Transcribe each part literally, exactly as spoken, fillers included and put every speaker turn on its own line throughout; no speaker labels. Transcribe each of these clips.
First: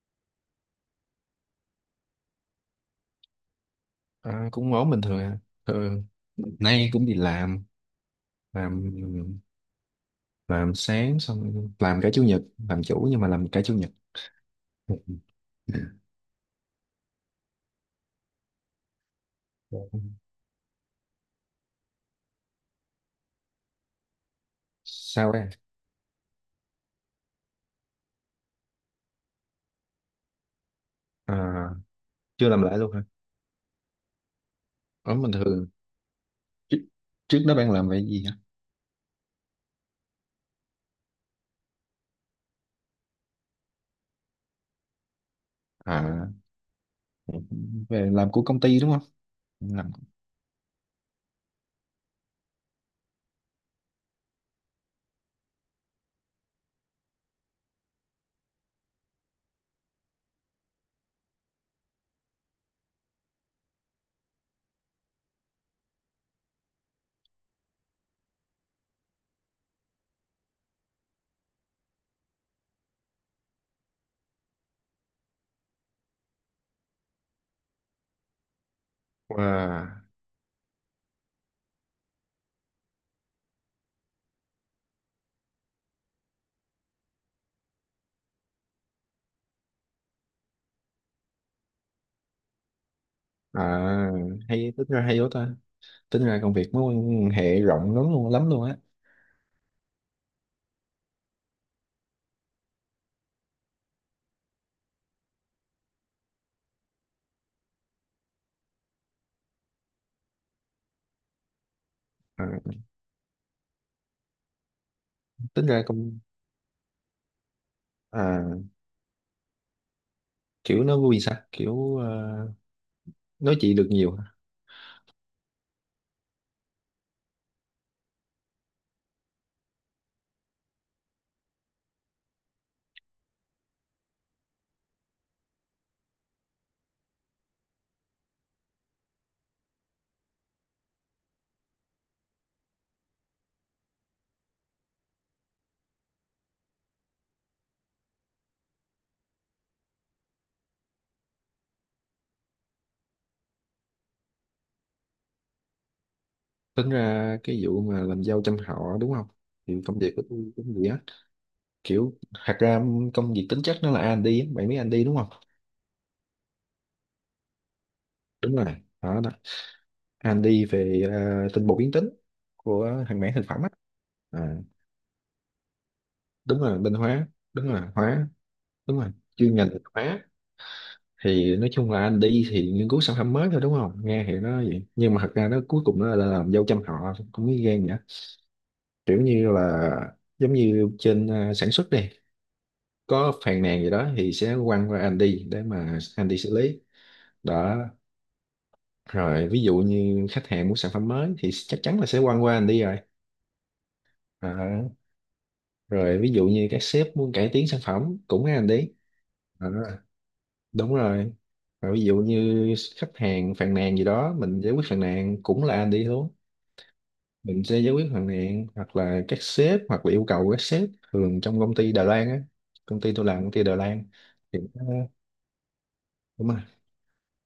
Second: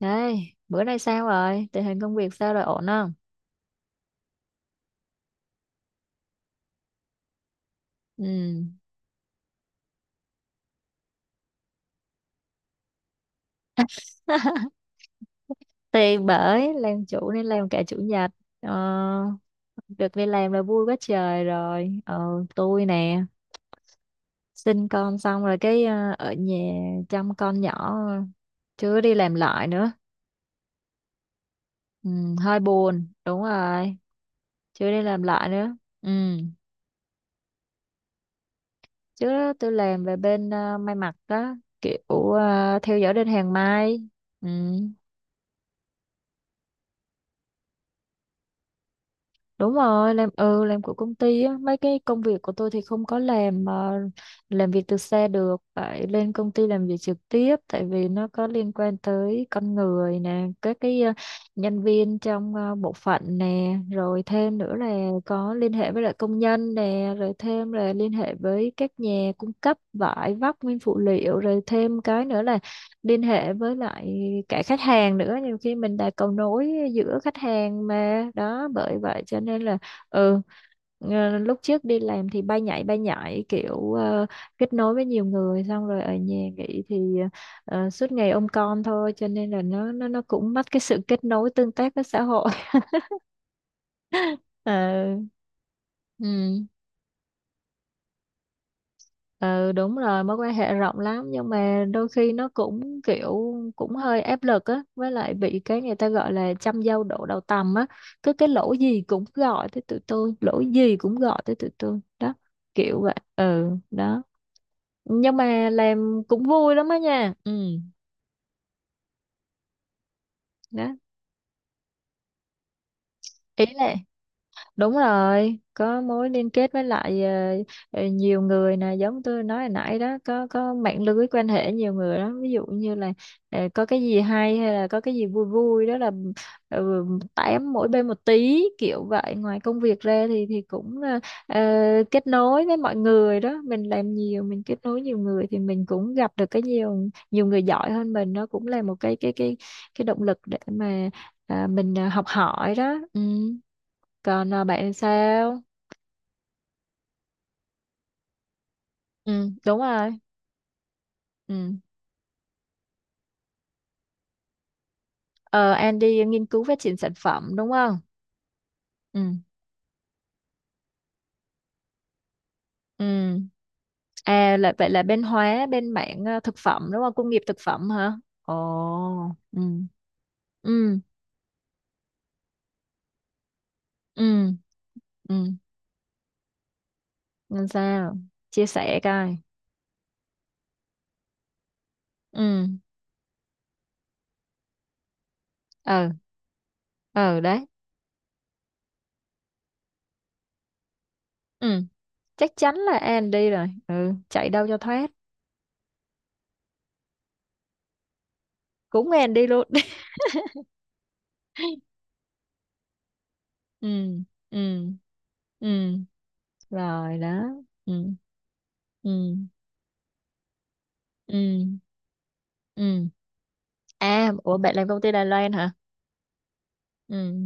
Đây, bữa nay sao rồi? Tình hình công việc sao rồi ổn không?
À, cũng ổn bình thường à. Thường nay cũng đi làm,
Ừ.
làm làm sáng, xong làm cả chủ nhật, làm chủ nhưng mà làm cả chủ nhật.
Thì bởi làm chủ nên làm cả chủ nhật. Ờ, được đi làm là vui quá trời rồi. Ờ, tôi nè, sinh con
Sao
xong
đây?
rồi cái ờ, ở nhà chăm con nhỏ chưa đi làm lại nữa.
à,
Ừ,
chưa
hơi
làm lại luôn hả?
buồn, đúng rồi, chưa đi
Ổn
làm
bình
lại
thường.
nữa. Ừ.
Trước, trước đó bạn làm về gì hả?
Trước đó tôi làm về bên ờ, may mặc đó, kiểu ờ, theo dõi đơn hàng may. Ừ.
À, về làm của công ty đúng không?
Đúng
Làm.
rồi, làm ừ làm của công ty á, mấy cái công việc của tôi thì không có làm ờ, làm việc từ xa được, phải lên công ty làm việc trực tiếp tại vì nó có liên quan tới con người nè, các cái ờ, nhân viên trong ờ, bộ phận nè, rồi thêm nữa là có liên hệ với lại công nhân nè, rồi thêm là liên hệ với các nhà cung cấp vải vóc nguyên phụ liệu, rồi thêm cái nữa là liên hệ với lại cả khách hàng nữa, nhiều khi mình là cầu nối giữa khách hàng mà đó, bởi vậy cho nên là
Wow.
ừ, ờ, lúc trước đi làm thì bay nhảy bay nhảy kiểu ờ, kết nối với nhiều người, xong rồi ở nhà nghỉ thì ờ, suốt ngày ôm con thôi, cho nên là nó nó nó cũng mất cái sự kết nối tương tác với xã hội.
à Hay, tính ra
Ờ,
hay quá ta. Tính ra công
ừ.
việc mối quan hệ rộng lắm luôn, lắm luôn á.
Ừ đúng rồi, mối quan hệ rộng lắm nhưng mà đôi khi nó cũng kiểu cũng hơi áp lực á, với lại bị cái người ta gọi là trăm dâu đổ đầu tằm á, cứ cái lỗi gì cũng gọi tới tụi tôi, lỗi gì cũng gọi tới tụi tôi đó,
À,
kiểu vậy ừ đó, nhưng
tính
mà
ra công
làm cũng vui lắm á nha. Ừ
à, Kiểu
đó,
nó vui sao, kiểu ờ, nói
ý
chuyện được
là
nhiều.
đúng rồi, có mối liên kết với lại ờ, ờ, nhiều người nè, giống tôi nói hồi nãy đó, có có mạng lưới quan hệ nhiều người đó, ví dụ như là ờ, có cái gì hay hay là có cái gì vui vui đó là ừ, tám mỗi bên một tí kiểu vậy. Ngoài công việc ra thì thì cũng ờ, ờ, kết nối với mọi người đó, mình làm nhiều, mình kết nối nhiều người thì mình cũng gặp được cái nhiều, nhiều người giỏi hơn mình, nó cũng là một cái cái cái cái động lực để mà à, mình ờ, học hỏi đó. Ừ. Còn à, bạn sao?
Tính ra cái vụ mà làm dâu trăm họ đúng không,
Ừ, đúng
thì công việc
rồi.
của tôi cũng vậy á.
Ừ.
Kiểu thật ra công việc tính chất nó là a rờ and đê á. Bạn biết rờ and đê đúng không?
Ờ, An đi nghiên cứu phát triển sản phẩm đúng không?
Đúng rồi. Đó, đó.
Ừ.
a rờ and đê về à, tinh bột biến tính
Ừ.
của hàng mảng thực phẩm á. à,
À là vậy là bên hóa, bên mảng à, thực
Đúng rồi,
phẩm
bên
đúng không?
hóa,
Công nghiệp thực
đúng rồi,
phẩm hả?
hóa,
Ồ.
đúng rồi chuyên
Ừ.
ngành hóa.
Ừ.
Thì nói chung là anh đi thì nghiên cứu sản phẩm mới thôi đúng không, nghe thì
Ừ.
nó vậy nhưng mà thật
Ừ.
ra nó cuối cùng nó là làm dâu trăm họ, cũng như
Nên
ghen vậy.
sao? Chia sẻ
Kiểu
coi.
như là giống như trên à, sản xuất đi,
Ừ.
có phàn nàn gì đó thì sẽ quăng qua Andy để mà
Ừ.
Andy xử lý
Ừ đấy.
đó. Rồi ví dụ như khách hàng muốn sản phẩm mới thì chắc
Ừ.
chắn là sẽ quăng
Chắc
qua
chắn
Andy
là
rồi.
An đi rồi. Ừ.
Ờ,
Chạy đâu cho thoát.
rồi ví dụ như các sếp muốn cải tiến sản phẩm cũng nghe Andy.
Cũng An đi luôn.
Ờ, đúng rồi, rồi ví dụ như khách hàng phàn nàn gì
Ừ.
đó mình giải quyết
Ừ.
phàn nàn cũng là
Ừ.
Andy luôn.
Rồi đó.
Mình sẽ giải quyết
Ừ.
phàn nàn hoặc là
Ừ.
các sếp hoặc là yêu cầu các sếp thường
Ừ.
trong công ty Đài Loan á. Công
Ừ.
ty tôi làm công ty Đài Lan
À, ủa
thì
bạn
ờ,
làm công ty Đài Loan hả?
đúng rồi,
Ừ,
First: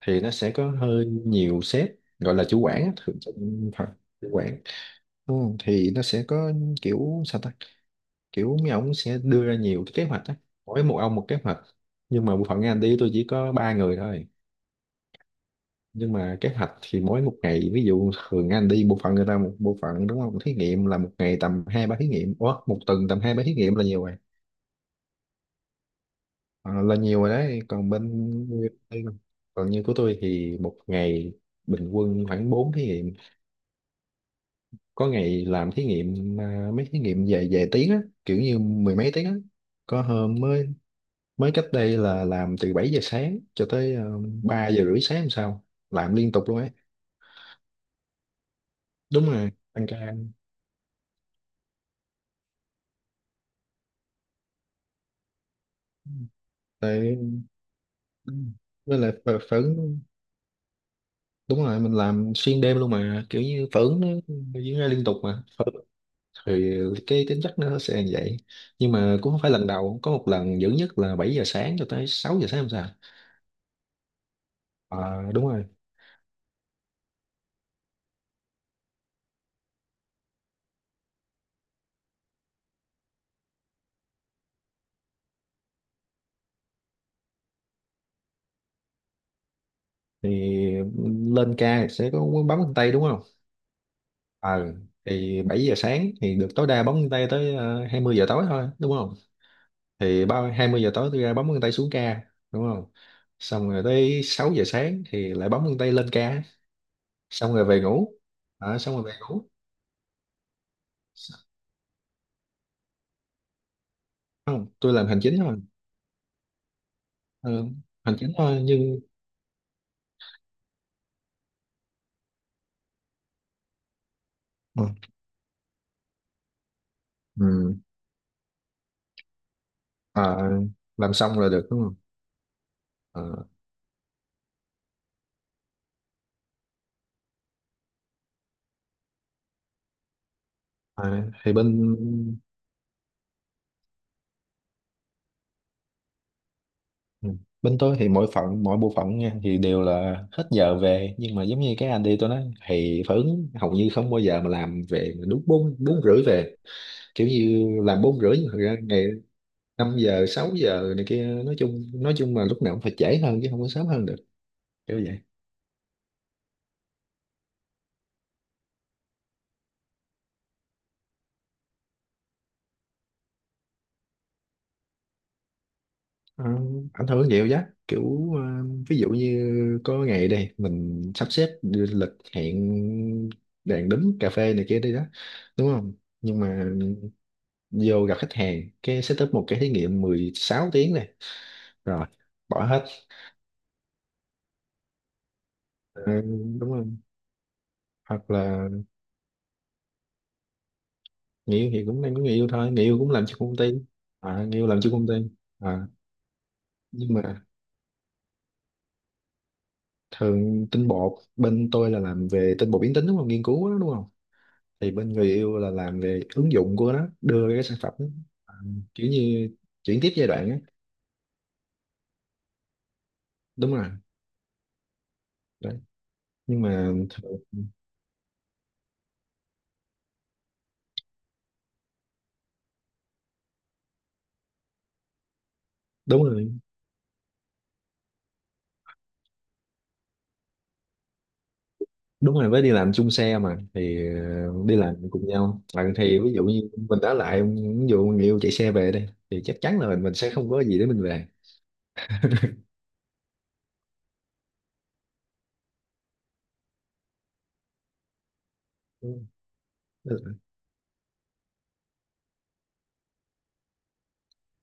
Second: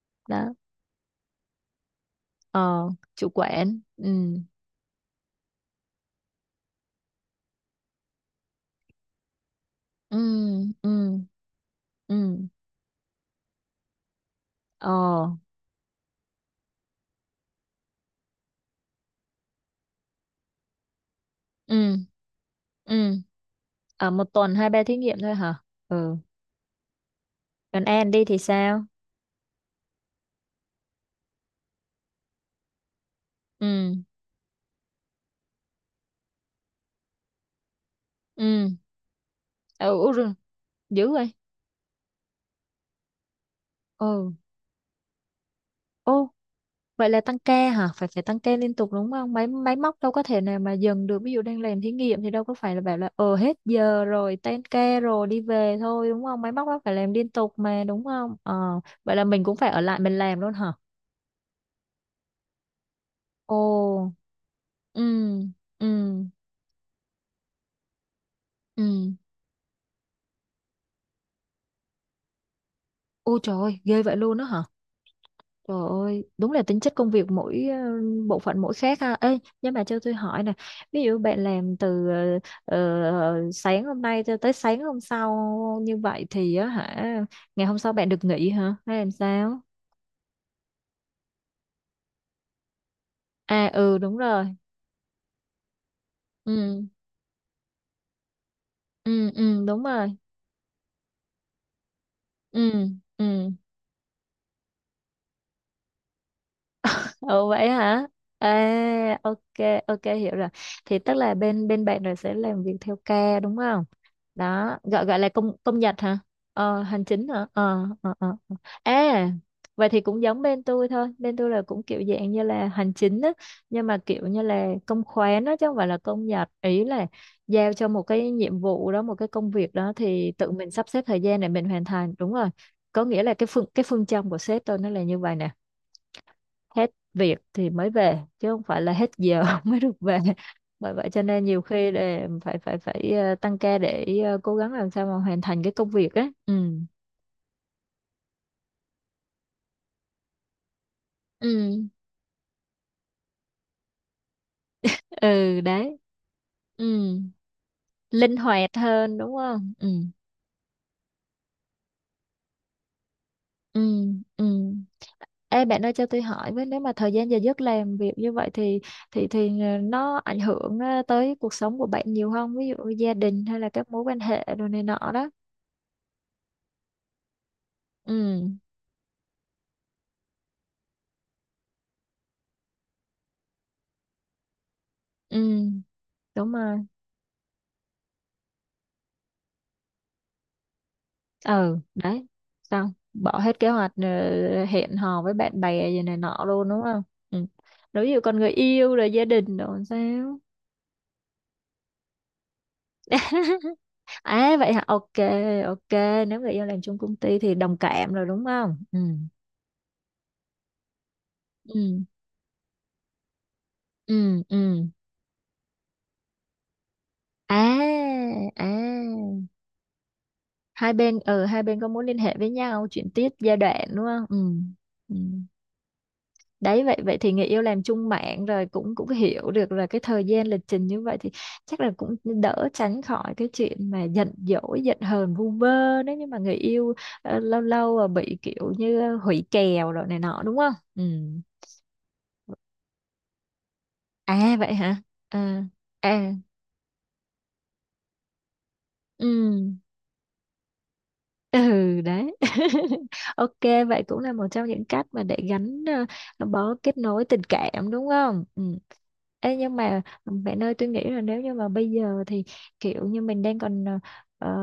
thì nó sẽ
đó.
có hơi nhiều sếp, gọi là chủ quản
Ờ,
á, thường
chủ
trong
quản.
phần chủ
Ừ,
quản, ừ, thì nó sẽ có, kiểu sao ta, kiểu mấy ông sẽ đưa ra nhiều cái kế
ừ,
hoạch á, mỗi một ông
ừ,
một kế hoạch. Nhưng mà
ừ.
bộ phận anh đi tôi chỉ có ba người thôi,
Ờ,
nhưng mà kế hoạch thì mỗi một ngày, ví dụ thường anh đi bộ phận người ta một bộ phận đúng không, thí nghiệm là một ngày tầm hai
ừ,
ba thí nghiệm. Ủa, một tuần
ừ.
tầm hai ba thí nghiệm là nhiều
Ở
rồi.
một tuần hai ba thí nghiệm thôi hả? Ừ.
Ờ, là nhiều rồi đấy,
Còn
còn
An
bên,
đi thì sao?
còn như của tôi thì một ngày bình quân khoảng bốn thí nghiệm.
Ừ,
Có ngày làm thí nghiệm à, mấy thí nghiệm về về tiếng á, kiểu như
ừ.
mười mấy tiếng á. Có
Ừ,
hôm mới,
dữ rồi.
mới cách đây là làm từ bảy giờ sáng cho tới uh, ba giờ rưỡi sáng làm sao,
Ừ.
làm liên tục luôn ấy.
Vậy là tăng ca hả? Phải phải tăng ca liên tục đúng
Đúng
không? Máy
rồi,
máy
tăng ca
móc đâu có thể nào mà dừng được. Ví dụ đang làm thí nghiệm thì đâu có phải là bảo là ờ hết giờ rồi, tan ca rồi đi về thôi đúng không? Máy móc nó phải làm liên
tại
tục mà đúng không? Ờ,
với lại
vậy là
phở,
mình cũng
phở
phải ở lại mình làm luôn hả?
đúng rồi mình làm xuyên đêm luôn mà, kiểu
Ồ,
như phở nó diễn ra
ừ,
liên tục mà, phở,
ừ,
thì cái tính chất nó sẽ như vậy. Nhưng
ừ.
mà cũng không phải lần đầu, có một lần dữ nhất là bảy giờ sáng cho tới sáu giờ sáng, làm sao.
Ôi trời ơi, ghê vậy luôn đó hả?
à, Đúng rồi
Trời ơi, đúng là tính chất công việc mỗi ờ, bộ phận mỗi khác ha. Ê, nhưng mà cho tôi hỏi nè, ví dụ bạn làm từ ờ, ờ, sáng hôm nay cho tới sáng hôm sau như vậy thì á hả, ngày hôm sau bạn được nghỉ hả? Hay làm sao?
thì lên ca thì sẽ có quán bấm chân tay đúng không.
À ừ đúng rồi.
ờ thì bảy giờ sáng thì được tối đa
Ừ,
bấm chân tay tới ờ, hai mươi giờ tối thôi đúng không.
ừ, ừ đúng rồi.
Thì ba hai mươi giờ tối tôi ra bấm chân tay xuống ca đúng
Ừ,
không,
ừ.
xong rồi tới sáu giờ sáng thì lại bấm chân tay lên ca,
Ồ
xong rồi
vậy
về
hả?
ngủ. Ờ, xong rồi về
À ok,
ngủ.
ok hiểu rồi. Thì tức là bên bên bạn rồi sẽ làm việc theo ca đúng không?
Không,
Đó
tôi
gọi
làm
gọi
hành
là
chính
công
thôi.
công nhật hả? Ờ, hành chính hả?
Ờ,
ờ, ờ,
hành chính
ờ. ờ.
thôi nhưng
À vậy thì cũng giống bên tôi thôi, bên tôi là cũng kiểu dạng như là hành chính á, nhưng mà kiểu như là
ừ.
công khoán đó chứ không phải là công nhật. Ý là giao
Ừ.
cho một cái nhiệm vụ đó, một cái công việc đó thì tự
Ờ,
mình sắp xếp
làm
thời
xong
gian để
là được
mình
đúng
hoàn
không.
thành, đúng rồi. Có nghĩa là
Ờ,
cái phương, cái phương châm của sếp tôi nó là như vậy nè, hết việc thì mới về chứ không phải là hết giờ mới được về, bởi vậy cho
à,
nên
thì
nhiều khi
bên,
để phải phải phải ờ, tăng ca để ờ, cố gắng làm sao mà hoàn thành cái công việc ấy. Ừ,
ừ, bên tôi thì mỗi phận mỗi bộ phận nha thì đều là hết giờ về, nhưng mà giống như
ừ,
cái anh đi tôi nói thì phản ứng hầu như không bao giờ mà làm về mà đúng
ừ
bốn
đấy.
bốn rưỡi về.
Ừ
Kiểu như làm bốn rưỡi
linh
nhưng thật
hoạt
ra ngày
hơn đúng không. Ừ,
năm giờ sáu giờ này kia, nói chung, nói chung là lúc nào cũng phải trễ hơn chứ không có
ừ,
sớm hơn được,
ừ.
kiểu vậy.
Ê bạn ơi cho tôi hỏi với, nếu mà thời gian giờ giấc làm việc như vậy thì thì thì ờ, nó ảnh hưởng ờ, tới cuộc sống của bạn nhiều không, ví dụ gia đình hay là các mối quan hệ đồ này nọ đó.
Ờ, ảnh hưởng nhiều giá, kiểu ờ,
Ừ,
ví dụ như có ngày đây mình sắp xếp lịch hẹn đèn đúng cà phê này kia đi đó
ừ
đúng không, nhưng
đúng
mà
rồi.
vô gặp khách hàng cái setup một cái thí nghiệm mười sáu tiếng này,
Ừ
rồi
đấy,
bỏ hết.
xong bỏ hết kế hoạch ờ, hẹn hò với bạn bè gì
Ừ,
này nọ luôn
đúng
đúng
không.
không. Ừ. Nếu như
Hoặc
còn người
là
yêu rồi gia đình rồi làm sao?
người yêu thì cũng đang có người yêu thôi, người yêu cũng làm cho công ty. À,
À
người yêu
vậy
làm
hả,
cho công
ok
ty. À,
ok. Nếu người yêu làm chung
nhưng
công ty
mà
thì đồng cảm rồi đúng không? Ừ,
thường tinh bột bên
ừ,
tôi là làm về tinh bột biến tính đúng không, nghiên cứu đó đúng không,
ừ, ừ.
thì bên người yêu là làm về ứng dụng của nó, đưa cái sản phẩm,
À,
à, kiểu
à,
như chuyển tiếp giai đoạn á.
hai bên, ừ hai bên có muốn liên hệ với nhau, chuyển tiếp giai
Đúng rồi
đoạn đúng không? Ừ, ừ
đấy, nhưng
đấy.
mà
Vậy vậy thì người
thường-
yêu làm chung mạng rồi cũng cũng hiểu được là cái thời gian lịch trình như vậy thì chắc là cũng đỡ tránh khỏi cái chuyện mà giận dỗi giận hờn vu vơ, nếu
đúng
như mà
rồi,
người yêu ờ, lâu lâu ờ, bị kiểu như hủy kèo rồi này nọ đúng không. Ừ
đúng rồi, với đi làm chung xe mà thì
à
ờ,
vậy
đi làm
hả,
cùng nhau,
à
à, thì
à
ví dụ như mình đã lại ví dụ người yêu chạy xe về đây
ừ.
thì chắc chắn là mình mình sẽ không có gì để mình về.
Ừ đấy. Ok, vậy cũng là một trong những cách mà để gắn ờ, bó, kết nối tình cảm đúng không? Ừ. Ê, nhưng mà
Đúng,
bạn ơi tôi nghĩ là nếu như mà bây giờ thì kiểu như mình đang còn ờ, ờ,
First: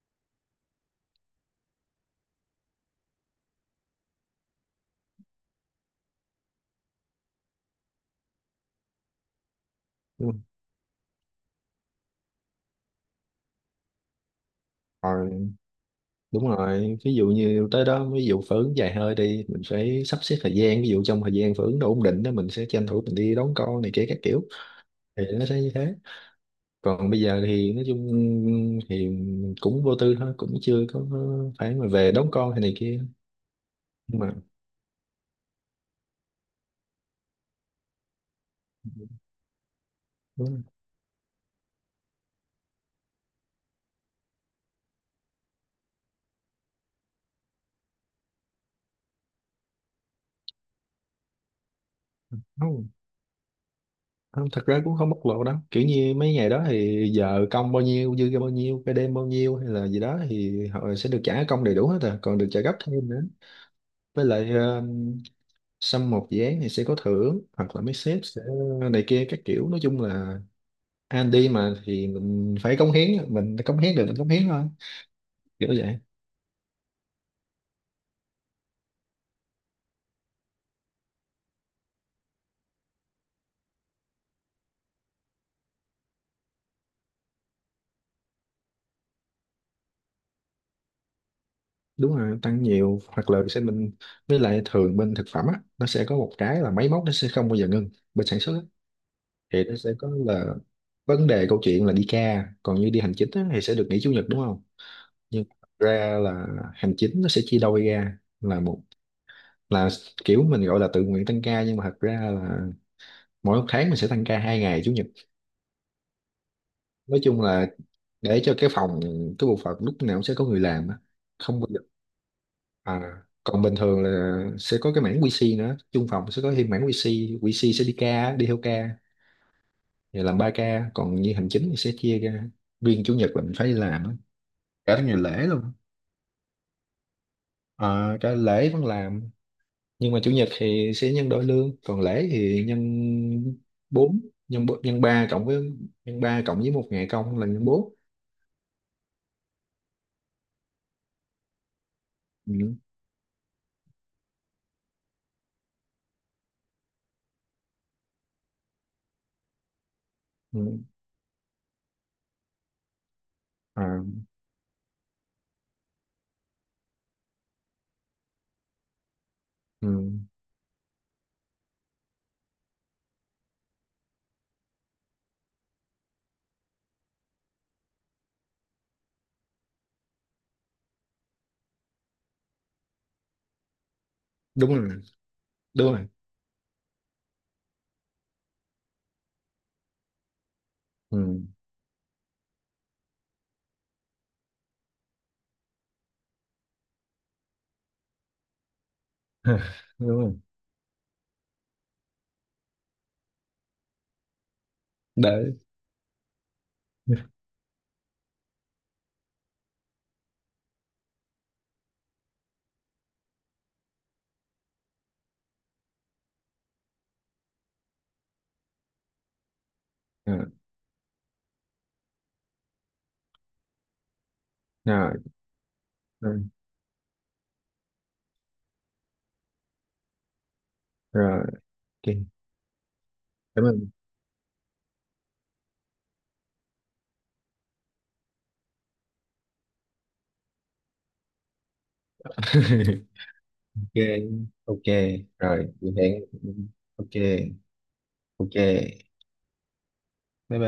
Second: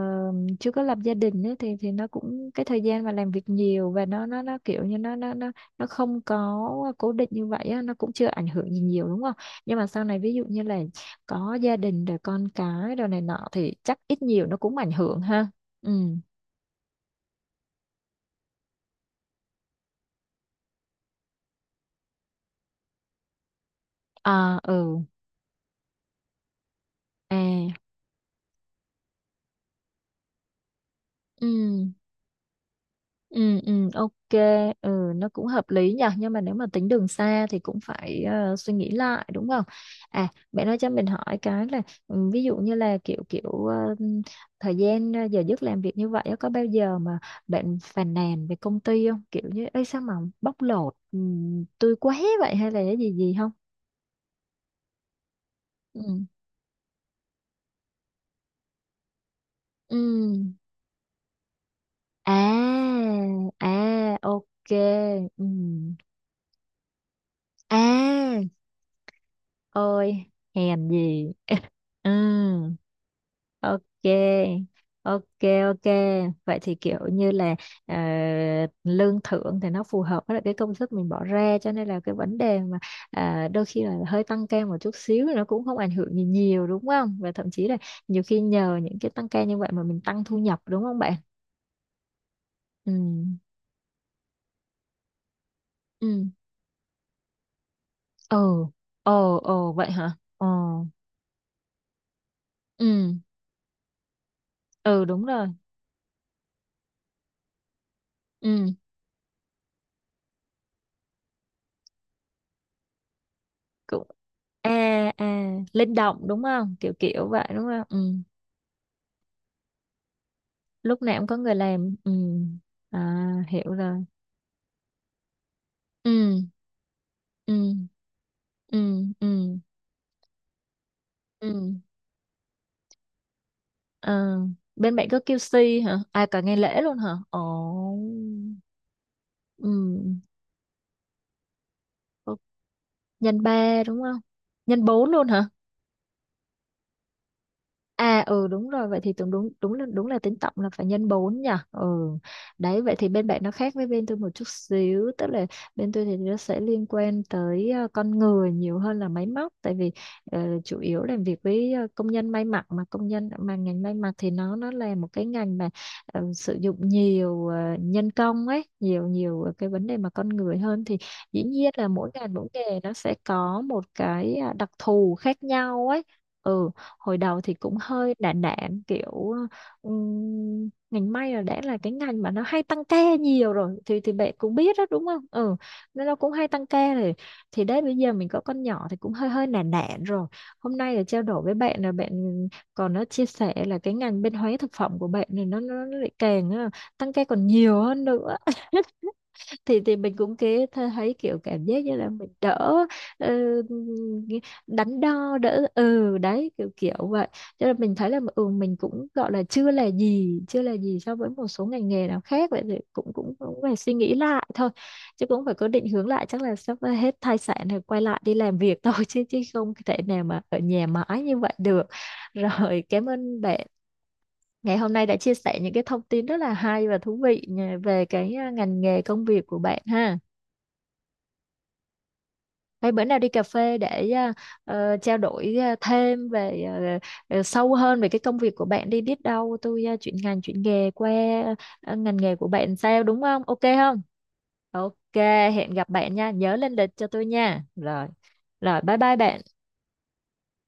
chưa có lập gia đình ấy, thì thì nó cũng cái thời gian mà làm việc nhiều và nó nó nó kiểu như nó nó nó nó không có cố định như vậy á, nó cũng chưa ảnh hưởng gì nhiều đúng không? Nhưng mà sau này
đúng
ví
rồi.
dụ như là có gia đình rồi con cái rồi này nọ thì chắc ít nhiều nó cũng ảnh hưởng ha.
Còn
Ừ.
đúng rồi, ví dụ như tới đó ví dụ phở ứng dài hơi đi mình phải sắp xếp thời gian, ví dụ trong thời gian phở ứng đủ ổn định đó mình sẽ tranh thủ mình đi đón con này kia các kiểu,
À ừ,
thì nó sẽ như thế. Còn bây
à
giờ thì nói chung thì cũng vô tư thôi, cũng chưa có
ừ,
phải mà về đón con hay này kia,
ừ, ừ,
nhưng mà
ok, ừ nó cũng hợp lý nhỉ, nhưng mà nếu mà tính đường xa thì cũng phải ờ, suy nghĩ lại đúng không? À
đúng
mẹ nói cho mình hỏi cái là ừ, ví dụ như là kiểu kiểu ờ, thời gian ờ, giờ giấc làm việc như vậy á, có bao giờ mà bạn phàn nàn về công ty không? Kiểu như ấy sao mà bóc lột ừ, tôi quá vậy, hay là
rồi.
cái gì gì không?
Không, thật ra cũng không bộc lộ lắm, kiểu như
Ừ,
mấy ngày đó thì giờ công bao nhiêu, dư ra bao nhiêu, cái đêm bao nhiêu hay là
ừ,
gì đó thì họ sẽ được trả công đầy đủ hết, à còn được trả gấp
à
thêm nữa.
à
Với lại
ok,
ờ,
ừ.
xong một dự án thì sẽ có thưởng hoặc là mấy sếp
À
sẽ này kia các kiểu. Nói chung
ôi,
là
hèn
anh
gì.
đi mà thì
Ừ,
mình phải cống hiến, mình cống
ok
hiến được mình cống hiến thôi,
ok
kiểu
ok.
vậy.
Vậy thì kiểu như là ờ, lương thưởng thì nó phù hợp với lại cái công sức mình bỏ ra cho nên là cái vấn đề mà à, đôi khi là hơi tăng ca một chút xíu nó cũng không ảnh hưởng gì nhiều đúng không, và thậm chí là nhiều khi nhờ những cái tăng ca như vậy mà mình tăng thu nhập đúng không bạn.
Đúng rồi tăng
Ừ,
nhiều, hoặc là sẽ mình, với lại thường bên thực phẩm á nó sẽ có
ừ,
một cái là máy móc nó sẽ không bao giờ ngừng. Bên sản xuất
ừ, ồ
thì
ồ
nó sẽ
vậy
có
hả,
là
ồ.
vấn đề câu chuyện là đi ca, còn như đi hành
Ừ,
chính á thì sẽ được nghỉ chủ nhật đúng không.
ừ đúng
Nhưng
rồi.
thật ra là hành chính nó sẽ chia đôi ra, là
Ừ
một là kiểu mình gọi là tự nguyện tăng ca, nhưng mà thật ra là mỗi một tháng mình
cũng
sẽ tăng ca hai ngày chủ nhật.
à à linh động đúng không, kiểu
Nói
kiểu
chung
vậy đúng
là
không. Ừ.
để cho cái phòng, cái bộ phận lúc nào cũng sẽ có người làm á,
Lúc nào cũng có người
không bao giờ
làm, ừ.
à.
À
Còn
hiểu
bình thường
rồi.
là sẽ có cái mảng kiu xi nữa, chung phòng sẽ
Ừ,
có thêm mảng kiu xi,
ừ,
quy xê sẽ đi ca, đi theo ca
ừ, ừ,
thì làm ba ca, còn như hành
ừ.
chính thì sẽ chia ra, riêng chủ nhật là mình phải đi làm á.
Ờ, bên
Cả thứ
bạn
ngày
có
lễ luôn.
quy xê hả, à cả ngày lễ luôn hả, ồ.
Ờ, cả lễ vẫn làm,
Ừ.
nhưng mà chủ nhật thì sẽ nhân đôi lương, còn lễ thì nhân
Nhân ba đúng không?
bốn, nhân bốn-
Nhân
nhân
bốn luôn
ba cộng
hả?
với, nhân ba cộng với một ngày công là nhân bốn.
À ừ đúng rồi, vậy thì tưởng đúng, đúng là đúng là tính tổng là phải nhân bốn nhỉ. Ừ.
Ừ.
Đấy vậy thì bên bạn nó khác với bên tôi một chút xíu, tức là bên tôi thì nó sẽ liên quan tới ờ, con người nhiều hơn là máy móc, tại vì ờ,
Ừ.
chủ yếu làm việc với ờ, công nhân may mặc, mà công nhân mà ngành may
À,
mặc thì nó nó là một cái ngành mà ờ, sử dụng nhiều ờ, nhân công ấy, nhiều, nhiều ờ, cái vấn đề mà
ừ.
con người hơn, thì dĩ nhiên là mỗi ngành mỗi nghề nó sẽ có một cái ờ, đặc thù khác nhau ấy. Ừ, hồi đầu thì cũng hơi đạn đạn kiểu ừm, ngành may là đã là cái ngành mà nó hay tăng ca nhiều rồi, thì thì bạn cũng biết
Đúng
đó
rồi,
đúng không. Ừ,
đúng rồi.
nên nó cũng hay tăng ca rồi, thì đấy bây giờ mình có con nhỏ thì cũng hơi hơi nản nản rồi. Hôm nay là trao
Ừ.
đổi với bạn, là bạn còn nó chia sẻ là cái ngành bên hóa thực phẩm của bạn này nó nó nó lại càng ờ, tăng ca còn nhiều hơn nữa, thì thì
Đúng
mình
rồi.
cũng kế th- thấy kiểu cảm giác như là mình đỡ ờ, đắn đo
Để
đỡ, ừ đấy kiểu kiểu vậy, cho nên mình thấy là ừ mình cũng gọi là chưa là gì, chưa là gì so với một số ngành nghề nào khác, vậy thì cũng cũng cũng phải suy nghĩ lại thôi, chứ cũng phải có định hướng lại, chắc là sắp ờ, hết thai sản thì quay lại đi làm việc thôi, chứ chứ không thể nào mà
à,
ở nhà mãi như vậy được. Rồi cảm ơn bạn ngày hôm nay đã
rồi,
chia sẻ những cái thông tin rất
rồi,
là hay và thú vị ờ, về cái à, ngành nghề công việc của bạn ha.
rồi. Ok,
Vậy bữa nào đi cà
cảm
phê
ơn.
để à, ờ, trao đổi à, thêm về à, ờ, sâu hơn về cái công việc của bạn đi, biết đâu tôi à, chuyển ngành chuyển nghề qua à, ngành nghề của bạn sao đúng không? Ok
Ok.
không?
Ok.
Ok, hẹn
Rồi,
gặp bạn
hẹn,
nha,
ừ,
nhớ lên lịch cho
ok.
tôi nha. Rồi,
Ok,
rồi bye bye bạn.
bye bye.